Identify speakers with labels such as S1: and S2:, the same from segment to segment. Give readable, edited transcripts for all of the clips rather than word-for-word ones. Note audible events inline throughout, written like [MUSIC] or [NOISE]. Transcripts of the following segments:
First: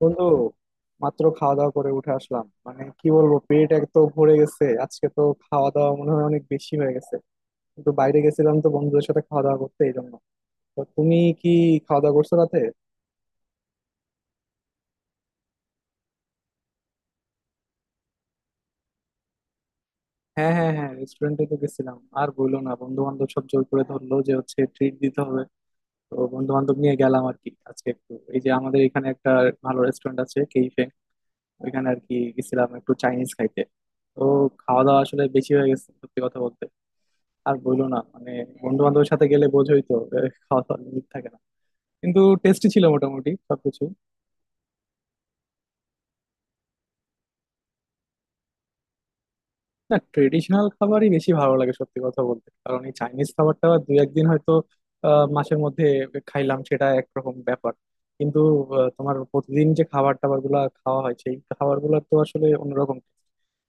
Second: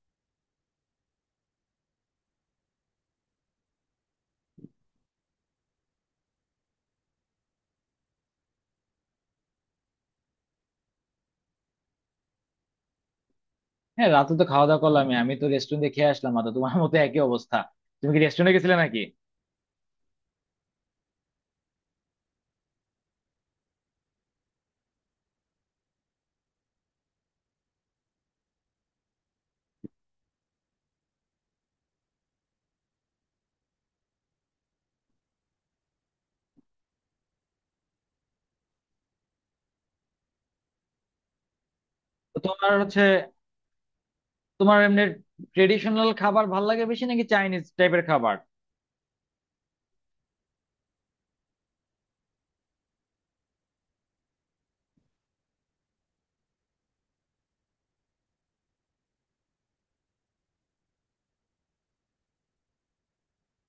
S1: বন্ধু মাত্র খাওয়া দাওয়া করে উঠে আসলাম। মানে কি বলবো, পেট এক তো ভরে গেছে, আজকে তো খাওয়া দাওয়া মনে হয় অনেক বেশি হয়ে গেছে। কিন্তু বাইরে গেছিলাম তো বন্ধুদের সাথে খাওয়া দাওয়া করতে, এই জন্য। তো তুমি কি খাওয়া দাওয়া করছো রাতে?
S2: হ্যাঁ, রাতে তো খাওয়া দাওয়া করলাম। আমি আমি তো রেস্টুরেন্টে খেয়ে আসলাম, আর তো তোমার মতো একই অবস্থা। তুমি কি রেস্টুরেন্টে গেছিলে নাকি?
S1: হ্যাঁ হ্যাঁ হ্যাঁ, রেস্টুরেন্টে তো গেছিলাম। আর বললো না, বন্ধু বান্ধব সব জোর করে ধরলো যে হচ্ছে ট্রিট দিতে হবে। তো বন্ধু বান্ধব নিয়ে গেলাম আর কি আজকে। একটু এই যে আমাদের এখানে একটা ভালো রেস্টুরেন্ট আছে কেইফে, ওইখানে আর কি গেছিলাম একটু চাইনিজ খাইতে। তো খাওয়া দাওয়া আসলে বেশি হয়ে গেছে সত্যি কথা বলতে। আর বইলো না, মানে বন্ধু বান্ধবের সাথে গেলে বোঝোই তো খাওয়া দাওয়ার লিমিট থাকে না। কিন্তু
S2: তো
S1: টেস্টি
S2: তোমার
S1: ছিল
S2: হচ্ছে,
S1: মোটামুটি সবকিছু।
S2: তোমার এমনি ট্রেডিশনাল খাবার ভাল লাগে বেশি নাকি চাইনিজ টাইপের খাবার?
S1: না, ট্রেডিশনাল খাবারই বেশি ভালো লাগে সত্যি কথা বলতে। কারণ এই চাইনিজ খাবারটা দুই একদিন হয়তো মাসের মধ্যে খাইলাম, সেটা একরকম ব্যাপার। কিন্তু তোমার প্রতিদিন যে খাবার টাবার গুলা খাওয়া হয়, সেই খাবার গুলা তো আসলে অন্যরকম।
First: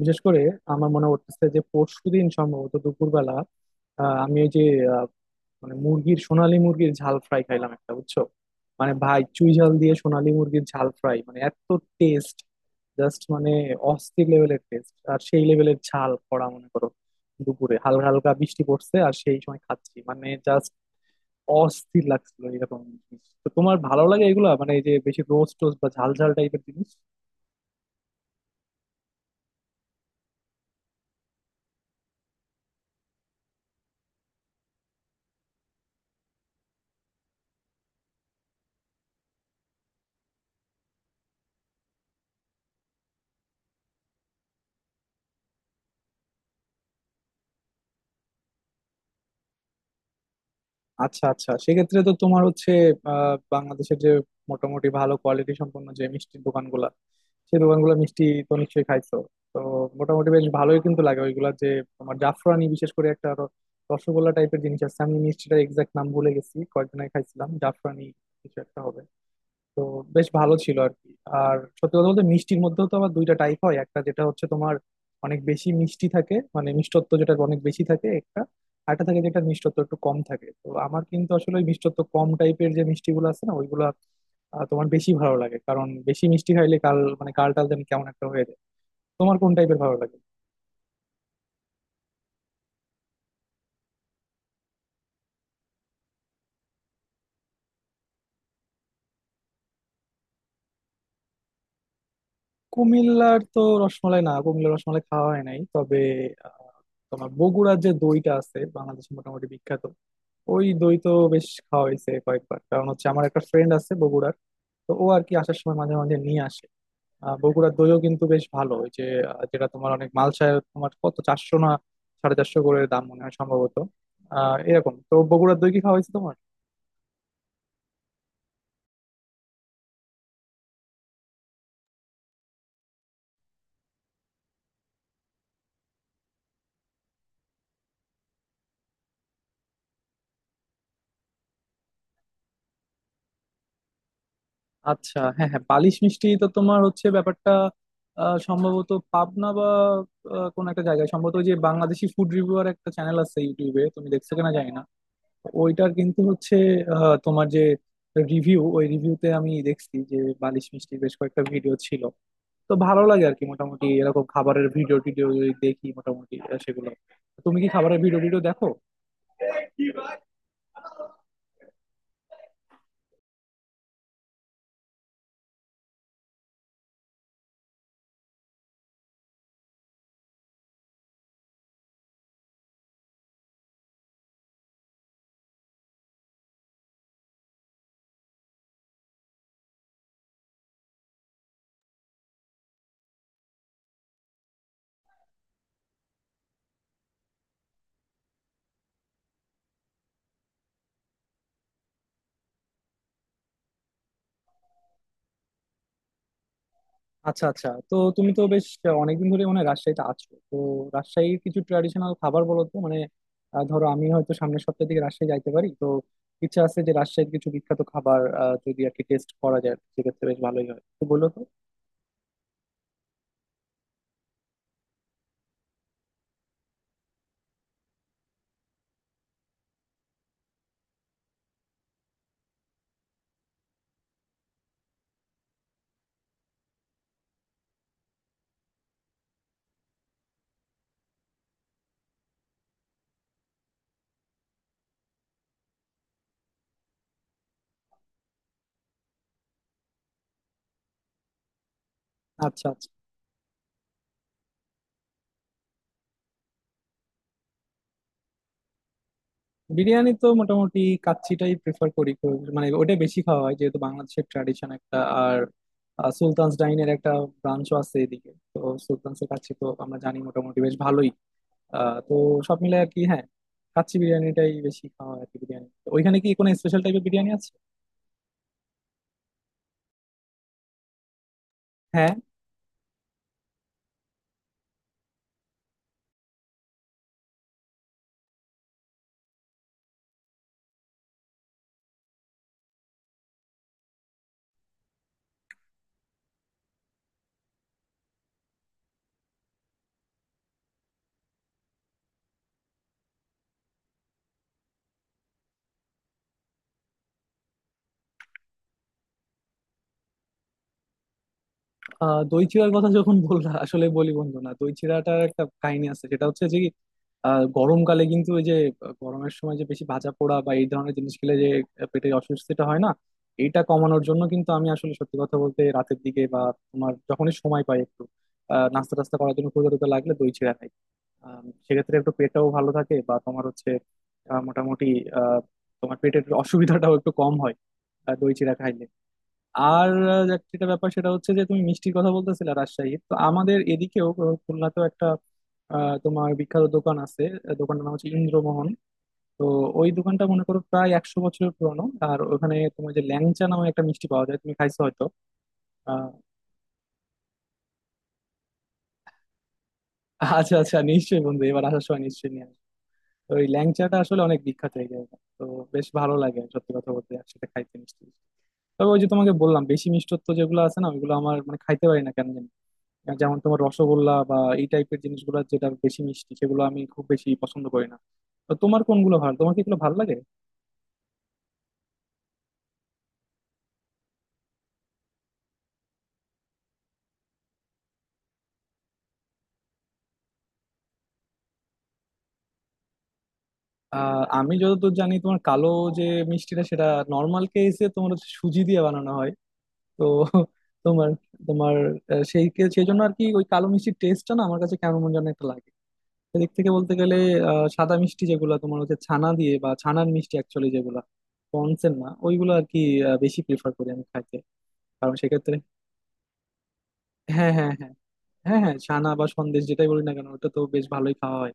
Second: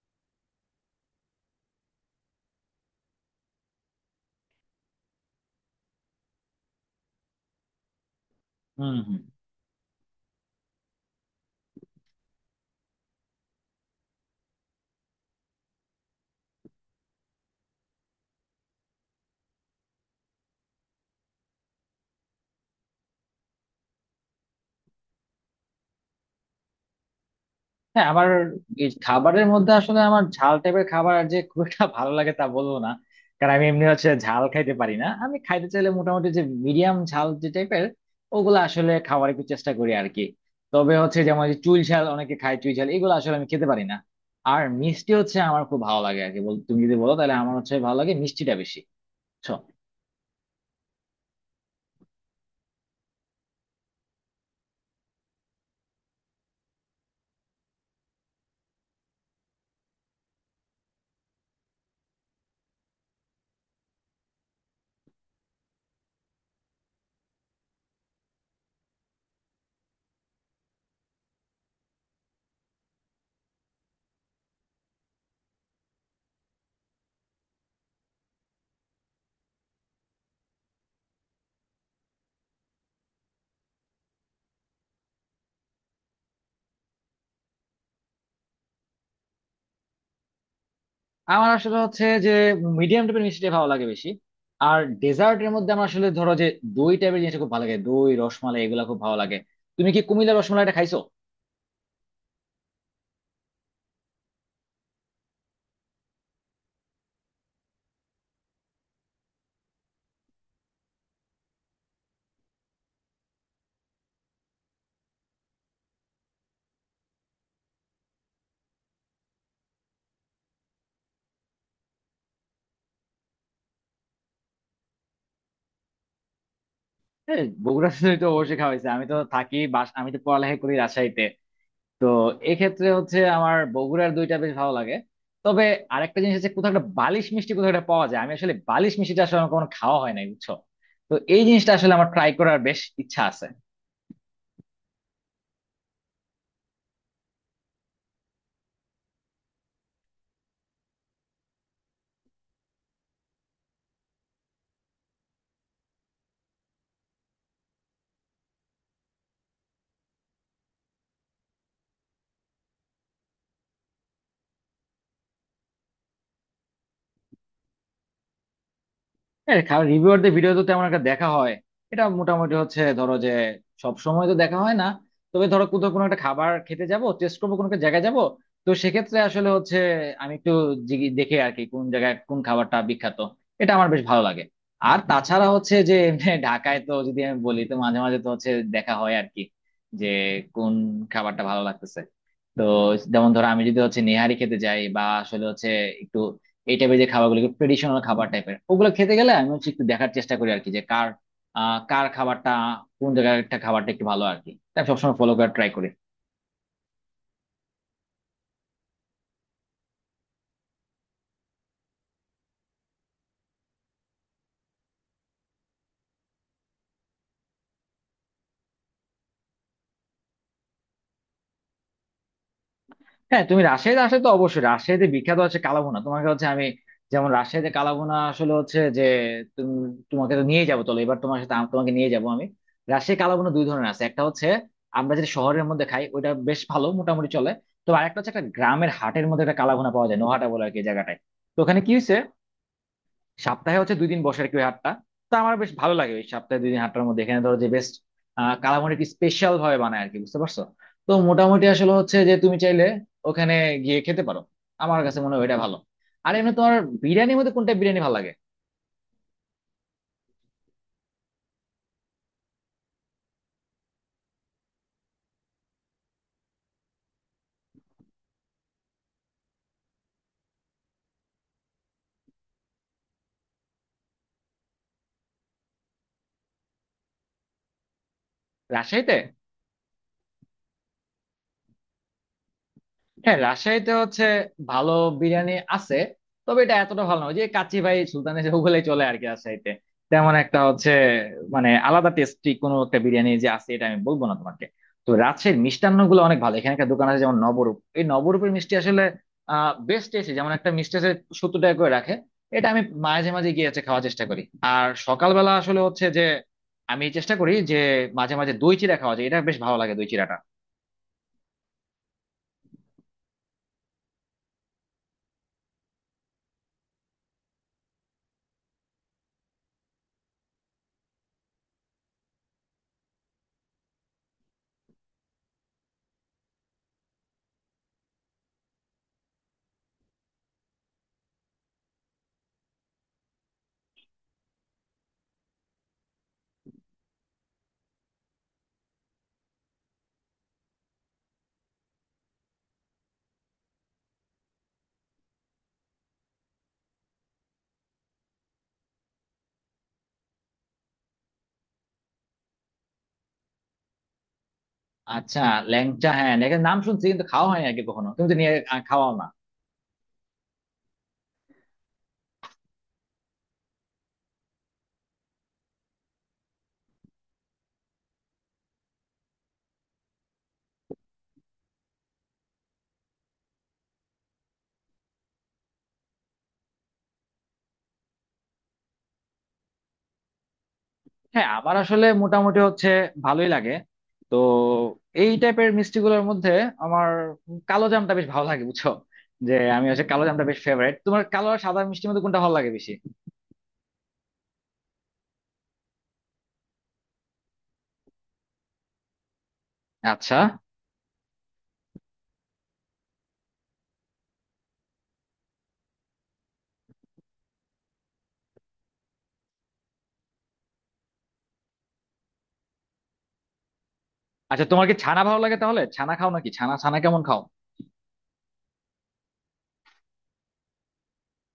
S1: বিশেষ করে আমার মনে করতেছে যে পরশুদিন সম্ভবত দুপুরবেলা আমি ওই যে মানে মুরগির, সোনালী মুরগির ঝাল ফ্রাই খাইলাম একটা, বুঝছো। মানে
S2: হুম হুম।
S1: ভাই চুই ঝাল দিয়ে সোনালী মুরগির ঝাল ফ্রাই, মানে এত টেস্ট, জাস্ট মানে অস্থির লেভেলের টেস্ট, আর সেই লেভেলের ঝাল করা, মনে করো দুপুরে হালকা হালকা বৃষ্টি পড়ছে আর সেই সময় খাচ্ছি, মানে জাস্ট অস্থির লাগছিল এরকম। জিনিস তো তোমার ভালো লাগে এগুলা, মানে এই যে বেশি রোস্ট টোস্ট বা ঝাল ঝাল টাইপের জিনিস।
S2: হ্যাঁ, আমার এই খাবারের মধ্যে আসলে আমার ঝাল টাইপের খাবার আর যে খুব একটা ভালো লাগে তা বলবো না। কারণ আমি এমনি হচ্ছে ঝাল খাইতে পারি না, আমি খাইতে চাইলে মোটামুটি যে মিডিয়াম ঝাল যে টাইপের ওগুলো আসলে খাওয়ার একটু চেষ্টা করি আর কি। তবে হচ্ছে, যেমন যে চুই ঝাল অনেকে খায়, চুই ঝাল এগুলো আসলে আমি খেতে পারি না। আর মিষ্টি হচ্ছে আমার খুব ভালো লাগে আর কি। তুমি যদি বলো তাহলে আমার হচ্ছে ভালো লাগে মিষ্টিটা বেশি।
S1: আচ্ছা আচ্ছা, সেক্ষেত্রে তো তোমার হচ্ছে বাংলাদেশের যে মোটামুটি ভালো কোয়ালিটি সম্পন্ন যে মিষ্টির দোকানগুলা, সেই দোকানগুলো মিষ্টি তো নিশ্চয়ই খাইছো। তো মোটামুটি বেশ ভালোই কিন্তু লাগে ওইগুলা। যে তোমার জাফরানি বিশেষ করে একটা রসগোল্লা টাইপের জিনিস আছে, আমি মিষ্টিটা এক্সাক্ট নাম ভুলে গেছি, কয়েকদিন আগে খাইছিলাম, জাফরানি কিছু একটা হবে। তো বেশ ভালো ছিল আর কি। আর সত্যি কথা বলতে মিষ্টির মধ্যেও তো আবার দুইটা টাইপ হয়। একটা যেটা হচ্ছে তোমার অনেক বেশি মিষ্টি থাকে, মানে মিষ্টত্ব যেটা অনেক বেশি থাকে একটা। আরেকটা থাকে যেটা মিষ্টত্ব একটু কম থাকে। তো আমার কিন্তু আসলে ওই মিষ্টত্ব কম টাইপের যে মিষ্টিগুলো আছে না ওইগুলো তোমার বেশি ভালো লাগে। কারণ বেশি মিষ্টি খাইলে কাল, মানে কালটাল যেন কেমন একটা হয়ে যায়। তোমার কোন টাইপের ভালো লাগে?
S2: আমার আসলে হচ্ছে যে মিডিয়াম টাইপের মিষ্টিটা ভালো লাগে বেশি। আর ডেজার্টের মধ্যে আমার আসলে ধরো যে দই টাইপের জিনিসটা খুব ভালো লাগে, দই, রসমালাই এগুলা খুব ভালো লাগে। তুমি কি কুমিল্লা রসমালাইটা খাইছো?
S1: কুমিল্লার তো রসমালাই, না কুমিল্লার রসমালাই খাওয়া হয় নাই। তবে আহ, তোমার বগুড়ার যে দইটা আছে, বাংলাদেশে মোটামুটি বিখ্যাত, ওই দই তো বেশ খাওয়া হয়েছে কয়েকবার। কারণ হচ্ছে আমার একটা ফ্রেন্ড আছে বগুড়ার, তো ও আর কি আসার সময় মাঝে মাঝে নিয়ে আসে। বগুড়ার দইও কিন্তু বেশ ভালো। ওই যে যেটা তোমার অনেক মালসায়, তোমার কত 400 না 450 করে দাম মনে হয় সম্ভবত। এরকম তো বগুড়ার দই কি খাওয়া হয়েছে তোমার?
S2: হ্যাঁ, বগুড়াতে তো অবশ্যই খাওয়াইছে। আমি তো থাকি বাস, আমি তো পড়ালেখা করি রাজশাহীতে। তো এক্ষেত্রে হচ্ছে আমার বগুড়ার দইটা বেশ ভালো লাগে। তবে আরেকটা জিনিস হচ্ছে, কোথাও একটা বালিশ মিষ্টি কোথাও একটা পাওয়া যায়, আমি আসলে বালিশ মিষ্টিটা আসলে আমার কখনো খাওয়া হয় নাই বুঝছো। তো এই জিনিসটা আসলে আমার ট্রাই করার বেশ ইচ্ছা আছে।
S1: আচ্ছা হ্যাঁ হ্যাঁ, বালিশ মিষ্টি তো তোমার হচ্ছে ব্যাপারটা সম্ভবত পাবনা বা কোন একটা জায়গায়। সম্ভবত ওই যে বাংলাদেশি ফুড রিভিউয়ার একটা চ্যানেল আছে ইউটিউবে, তুমি দেখছো কিনা জানি না, ওইটার কিন্তু হচ্ছে তোমার যে রিভিউ, ওই রিভিউতে আমি দেখছি যে বালিশ মিষ্টির বেশ কয়েকটা ভিডিও ছিল। তো ভালো লাগে আর কি মোটামুটি এরকম খাবারের ভিডিও টিডিও যদি দেখি মোটামুটি সেগুলো। তুমি কি খাবারের ভিডিও টিডিও দেখো?
S2: হ্যাঁ, কারণ রিভিউয়ারদের ভিডিও তো তেমন একটা দেখা হয়। এটা মোটামুটি হচ্ছে ধরো যে সব সময় তো দেখা হয় না। তবে ধরো কোথাও কোনো একটা খাবার খেতে যাব, টেস্ট করবো কোনো একটা জায়গায় যাব, তো সেক্ষেত্রে আসলে হচ্ছে আমি একটু দেখে আর কি কোন জায়গায় কোন খাবারটা বিখ্যাত, এটা আমার বেশ ভালো লাগে। আর তাছাড়া হচ্ছে যে, এমনি ঢাকায় তো, যদি আমি বলি, তো মাঝে মাঝে তো হচ্ছে দেখা হয় আর কি, যে কোন খাবারটা ভালো লাগতেছে। তো যেমন ধরো আমি যদি হচ্ছে নেহারি খেতে যাই বা আসলে হচ্ছে এই টাইপের যে খাবারগুলো ট্রেডিশনাল খাবার টাইপের, ওগুলো খেতে গেলে আমি হচ্ছে একটু দেখার চেষ্টা করি আর কি, যে কার, কার খাবারটা, কোন জায়গার একটা খাবারটা একটু ভালো আর কি, তাই আমি সবসময় ফলো করার ট্রাই করি।
S1: আচ্ছা আচ্ছা, তো তুমি তো বেশ অনেকদিন ধরে মানে রাজশাহীতে আছো তো। রাজশাহীর কিছু ট্র্যাডিশনাল খাবার বলো তো, মানে ধরো আমি হয়তো সামনের সপ্তাহের দিকে রাজশাহী যাইতে পারি। তো ইচ্ছা আছে যে রাজশাহীর কিছু বিখ্যাত খাবার যদি আর কি টেস্ট করা যায়, সেক্ষেত্রে বেশ ভালোই হয়, তো বলো তো।
S2: হ্যাঁ, তুমি রাজশাহীতে আসলে তো অবশ্যই, রাজশাহীতে বিখ্যাত হচ্ছে কালাভুনা। তোমাকে হচ্ছে আমি, যেমন রাজশাহীতে কালাভুনা আসলে হচ্ছে যে, তুমি, তোমাকে তো নিয়ে যাবো, চলো এবার তোমার সাথে তোমাকে নিয়ে যাবো আমি। রাজশাহী কালাভুনা দুই ধরনের আছে, একটা হচ্ছে আমরা যেটা শহরের মধ্যে খাই ওটা বেশ ভালো, মোটামুটি চলে। তো আরেকটা হচ্ছে একটা গ্রামের হাটের মধ্যে একটা কালাভুনা পাওয়া যায়, নোহাটা বলে আর কি জায়গাটায়। তো ওখানে কি হয়েছে, সপ্তাহে হচ্ছে দুই দিন বসে আর কি ওই হাটটা। তো আমার বেশ ভালো লাগে ওই সপ্তাহে দুই দিন হাটটার মধ্যে, এখানে ধরো যে বেস্ট কালামানির স্পেশাল ভাবে বানায় আর কি, বুঝতে পারছো? তো মোটামুটি আসলে হচ্ছে যে তুমি
S1: আচ্ছা আচ্ছা।
S2: চাইলে ওখানে গিয়ে খেতে পারো, আমার কাছে মনে হয় ওইটা ভালো। আর এমনি তোমার বিরিয়ানির মধ্যে কোনটা বিরিয়ানি ভালো লাগে?
S1: বিরিয়ানি তো মোটামুটি কাচ্চিটাই প্রেফার করি খুব। মানে ওটা বেশি খাওয়া হয় যেহেতু বাংলাদেশের ট্র্যাডিশন একটা। আর সুলতান'স ডাইন এর একটা ব্রাঞ্চও আছে এদিকে তো। সুলতান'স এর কাচ্চি তো আমরা জানি মোটামুটি বেশ ভালোই। তো সব মিলে আর কি। হ্যাঁ, কাচ্চি বিরিয়ানিটাই বেশি খাওয়া হয় আর কি। বিরিয়ানি তো ওইখানে কি কোনো স্পেশাল টাইপের বিরিয়ানি আছে?
S2: রাজশাহীতে? হ্যাঁ, রাজশাহীতে হচ্ছে ভালো বিরিয়ানি আছে, তবে এটা এতটা ভালো না। ওই যে কাচ্চি ভাই সুলতানি, যে ওগুলাই চলে আর কি রাজশাহীতে, তেমন একটা হচ্ছে, মানে আলাদা টেস্টি কোনো একটা বিরিয়ানি যে আছে এটা আমি বলবো না তোমাকে। তো রাজশাহীর মিষ্টান্ন গুলো অনেক ভালো, এখানে একটা দোকান আছে যেমন নবরূপ, এই নবরূপের মিষ্টি আসলে বেস্ট টেস্টি। যেমন একটা মিষ্টি আছে 70 টাকা করে রাখে, এটা আমি মাঝে মাঝে গিয়ে হচ্ছে খাওয়ার চেষ্টা করি। আর সকালবেলা আসলে হচ্ছে যে আমি চেষ্টা করি যে মাঝে মাঝে দই চিড়া খাওয়া যায়, এটা বেশ ভালো লাগে দই চিড়া।
S1: দই চিড়ার কথা যখন বললা, আসলে বলি বন্ধু, না দই চিড়াটার একটা কাহিনী আছে। সেটা হচ্ছে যে কি, গরমকালে কিন্তু ওই যে গরমের সময় যে বেশি ভাজা পোড়া বা এই ধরনের জিনিস খেলে যে পেটে অস্বস্তিটা হয় না, এইটা কমানোর জন্য কিন্তু আমি আসলে সত্যি কথা বলতে রাতের দিকে বা তোমার যখনই সময় পাই একটু নাস্তা টাস্তা করার জন্য, ক্ষুধা টুধা লাগলে দই চিড়া খাই। সেক্ষেত্রে একটু পেটটাও ভালো থাকে বা তোমার হচ্ছে মোটামুটি আহ, তোমার পেটের অসুবিধাটাও একটু কম হয় দই চিড়া খাইলে। আর যেটা ব্যাপার সেটা হচ্ছে যে তুমি মিষ্টির কথা বলতেছিলে রাজশাহীর, তো আমাদের এদিকেও খুলনাতেও একটা তোমার বিখ্যাত দোকান আছে। দোকানটার নাম হচ্ছে ইন্দ্রমোহন। তো ওই দোকানটা মনে করো প্রায় 100 বছরের পুরনো। আর ওখানে তোমার যে ল্যাংচা নামে একটা মিষ্টি পাওয়া যায়, তুমি খাইছো হয়তো।
S2: আচ্ছা,
S1: আহ
S2: ল্যাংচা, হ্যাঁ ল্যাংচার নাম শুনছি কিন্তু খাওয়া হয়নি আর কি কখনো, তুমি তো নিয়ে খাওয়াও না।
S1: [LAUGHS] আচ্ছা আচ্ছা, নিশ্চয়ই বন্ধু, এবার আসার সময় নিশ্চয়ই নিয়ে আসবো। তো ওই ল্যাংচাটা আসলে অনেক বিখ্যাত এই জায়গা তো। বেশ ভালো লাগে সত্যি কথা বলতে একসাথে খাইতে মিষ্টি। তবে ওই যে তোমাকে বললাম, বেশি মিষ্টত্ব যেগুলো আছে না, ওইগুলো আমার মানে খাইতে পারি না কেন জানি। যেমন তোমার রসগোল্লা বা এই টাইপের জিনিসগুলো যেটা বেশি মিষ্টি, সেগুলো আমি খুব বেশি পছন্দ করি না। তো তোমার কোনগুলো ভালো, তোমার কি এগুলো ভালো লাগে?
S2: হ্যাঁ, আমার আসলে মোটামুটি হচ্ছে ভালোই লাগে। তো এই টাইপের মিষ্টি গুলোর মধ্যে আমার কালো জামটা বেশ ভালো লাগে বুঝছো, যে আমি হচ্ছে কালো জামটা বেশ ফেভারিট। তোমার কালো আর সাদা মিষ্টির মধ্যে কোনটা ভালো লাগে বেশি?
S1: আমি যতদূর জানি তোমার কালো যে মিষ্টিটা, সেটা নর্মাল কেসে তোমার হচ্ছে সুজি দিয়ে বানানো হয়। তো
S2: আচ্ছা
S1: তোমার তোমার সেই জন্য আর কি ওই কালো মিষ্টির টেস্টটা না আমার কাছে কেমন যেন একটা লাগে। সেদিক থেকে বলতে গেলে সাদা মিষ্টি যেগুলো তোমার হচ্ছে ছানা দিয়ে, বা ছানার মিষ্টি অ্যাকচুয়ালি, যেগুলো পনসের না ওইগুলো আর কি বেশি প্রেফার করি আমি খাইতে।
S2: আচ্ছা, তোমার কি
S1: কারণ
S2: ছানা ভালো লাগে?
S1: সেক্ষেত্রে
S2: তাহলে ছানা খাও নাকি, ছানা ছানা কেমন খাও?
S1: হ্যাঁ হ্যাঁ হ্যাঁ, হ্যাঁ হ্যাঁ ছানা বা সন্দেশ যেটাই বলি না কেন ওটা তো বেশ ভালোই খাওয়া হয়।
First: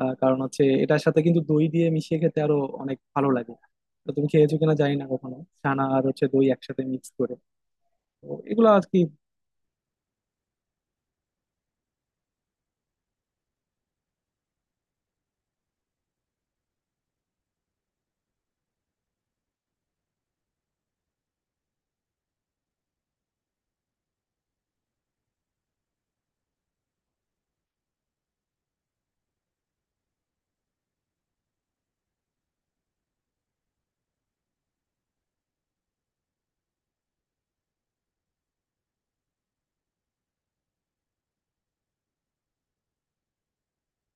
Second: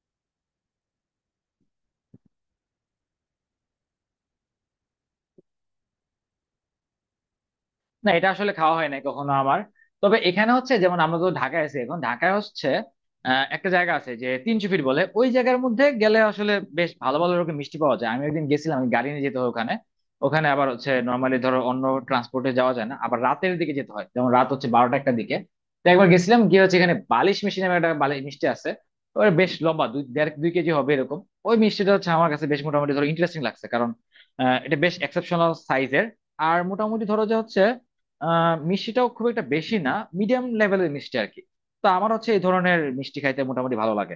S1: কারণ হচ্ছে এটার সাথে কিন্তু দই দিয়ে মিশিয়ে খেতে আরো অনেক ভালো লাগে। তো তুমি খেয়েছো কিনা জানি না কখনো ছানা আর হচ্ছে দই একসাথে মিক্স করে।
S2: না,
S1: তো
S2: এটা আসলে
S1: এগুলো
S2: খাওয়া
S1: আর
S2: হয়
S1: কি।
S2: নাই কখনো আমার। তবে এখানে হচ্ছে, যেমন আমরা তো ঢাকায় আছি এখন, ঢাকায় হচ্ছে একটা জায়গা আছে যে 300 ফিট বলে, ওই জায়গার মধ্যে গেলে আসলে বেশ ভালো ভালো রকম মিষ্টি পাওয়া যায়। আমি একদিন গেছিলাম, আমি গাড়ি নিয়ে যেতে হয় ওখানে। ওখানে আবার হচ্ছে নর্মালি ধরো অন্য ট্রান্সপোর্টে যাওয়া যায় না, আবার রাতের দিকে যেতে হয়, যেমন রাত হচ্ছে 12টা 1টা দিকে। তো একবার গেছিলাম গিয়ে হচ্ছে, এখানে বালিশ মিষ্টি নামে একটা বালিশ মিষ্টি আছে, ওর বেশ লম্বা, 2 দেড় 2 কেজি হবে এরকম। ওই মিষ্টিটা হচ্ছে আমার কাছে বেশ মোটামুটি ধরো ইন্টারেস্টিং লাগছে, কারণ এটা বেশ এক্সেপশনাল সাইজের। আর মোটামুটি ধরো যে হচ্ছে মিষ্টিটাও খুব একটা বেশি না, মিডিয়াম লেভেলের মিষ্টি আর কি। তো আমার হচ্ছে এই ধরনের মিষ্টি খাইতে মোটামুটি ভালো লাগে।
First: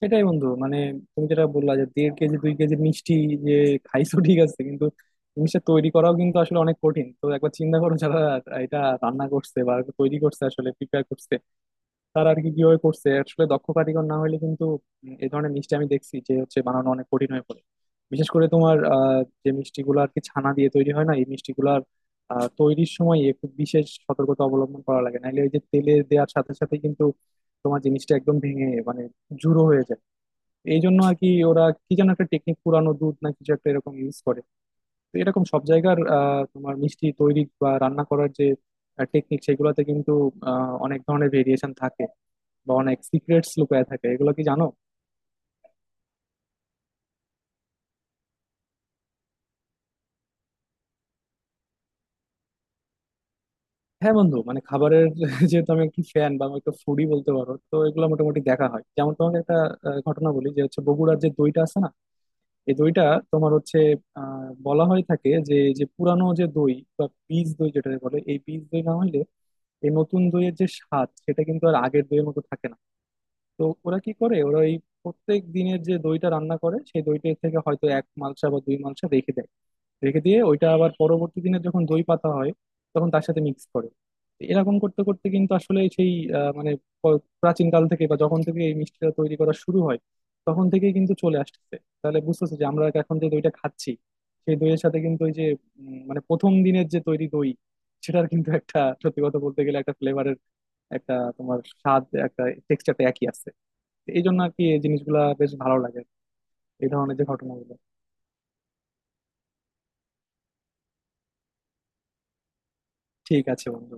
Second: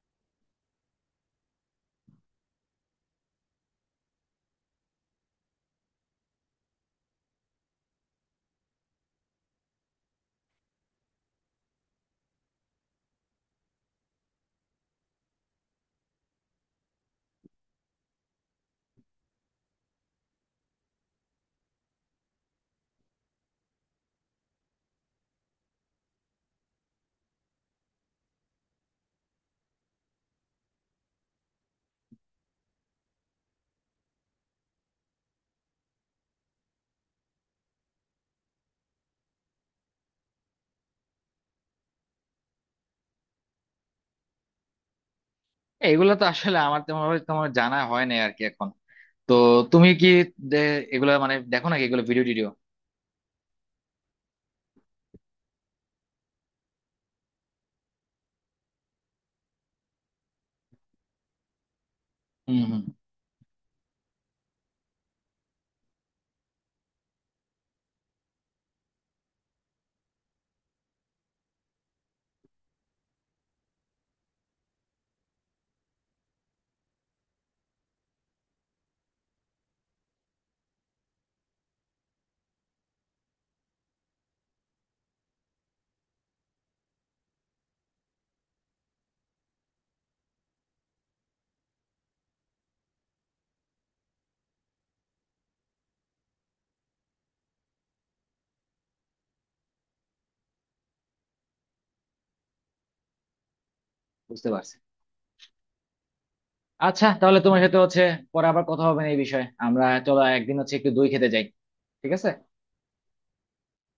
S1: সেটাই বন্ধু, মানে তুমি যেটা বললা যে 1.5 কেজি 2 কেজি মিষ্টি যে খাইছো ঠিক আছে, কিন্তু জিনিসটা তৈরি করাও কিন্তু আসলে অনেক কঠিন। তো একবার চিন্তা করো যারা এটা রান্না করছে বা তৈরি করছে, আসলে প্রিপেয়ার করছে, তারা আর কি কিভাবে করছে। আসলে দক্ষ কারিগর না হলে কিন্তু এই ধরনের মিষ্টি আমি দেখছি যে হচ্ছে বানানো অনেক কঠিন হয়ে পড়ে। বিশেষ করে তোমার যে মিষ্টিগুলো আর কি ছানা দিয়ে তৈরি হয় না, এই মিষ্টিগুলার তৈরির সময় একটু বিশেষ সতর্কতা অবলম্বন করা লাগে। নাহলে ওই যে তেলে দেওয়ার সাথে সাথে কিন্তু তোমার জিনিসটা একদম ভেঙে মানে জুড়ো হয়ে যায়। এই জন্য আর কি ওরা কি যেন একটা টেকনিক, পুরানো দুধ না কিছু একটা এরকম ইউজ করে। তো এরকম সব জায়গার তোমার মিষ্টি তৈরি বা রান্না করার যে টেকনিক, সেগুলোতে কিন্তু অনেক ধরনের ভেরিয়েশন থাকে বা অনেক সিক্রেটস লুকায় থাকে। এগুলো কি জানো?
S2: এগুলো তো আসলে আমার তেমন ভাবে তোমার জানা হয় না আর কি এখন। তো তুমি কি দে- এগুলো মানে দেখো নাকি এগুলো ভিডিও টিডিও?
S1: হ্যাঁ বন্ধু, মানে খাবারের [LAUGHS] যেহেতু আমি একটু ফ্যান, বা আমি একটু ফুডি বলতে পারো, তো এগুলো মোটামুটি দেখা হয়। যেমন তোমাকে একটা ঘটনা বলি, যে হচ্ছে বগুড়ার যে দইটা আছে না,
S2: হম
S1: এই
S2: হম।
S1: দইটা তোমার হচ্ছে বলা হয়ে থাকে যে যে পুরানো যে দই বা বীজ দই যেটা বলে, এই বীজ দই না হইলে এই নতুন দইয়ের যে স্বাদ, সেটা কিন্তু আর আগের দইয়ের মতো থাকে না। তো ওরা কি করে, ওরা এই প্রত্যেক দিনের যে দইটা রান্না করে, সেই দইটার থেকে হয়তো এক মালসা বা দুই মালসা রেখে দেয়। রেখে দিয়ে ওইটা আবার পরবর্তী দিনে যখন দই পাতা হয়, তখন তার সাথে মিক্স করে। তো এরকম করতে করতে কিন্তু আসলে সেই মানে প্রাচীনকাল থেকে বা যখন থেকে এই মিষ্টিটা তৈরি করা শুরু হয়, তখন থেকেই কিন্তু চলে আসছে। তাহলে বুঝতেছে যে আমরা এখন যে দইটা খাচ্ছি, সেই দইয়ের সাথে কিন্তু ওই যে মানে প্রথম দিনের যে তৈরি দই, সেটার কিন্তু একটা সত্যি কথা বলতে গেলে একটা ফ্লেভারের একটা তোমার স্বাদ, একটা টেক্সচারটা একই আছে। এই জন্য
S2: বুঝতে
S1: আর কি
S2: পারছি।
S1: এই জিনিসগুলা বেশ ভালো লাগে, এই
S2: আচ্ছা,
S1: ধরনের যে
S2: তাহলে তোমার
S1: ঘটনাগুলো।
S2: সাথে হচ্ছে পরে আবার কথা হবে না এই বিষয়ে, আমরা চলো একদিন হচ্ছে একটু দই খেতে যাই, ঠিক আছে?
S1: ঠিক আছে বন্ধু।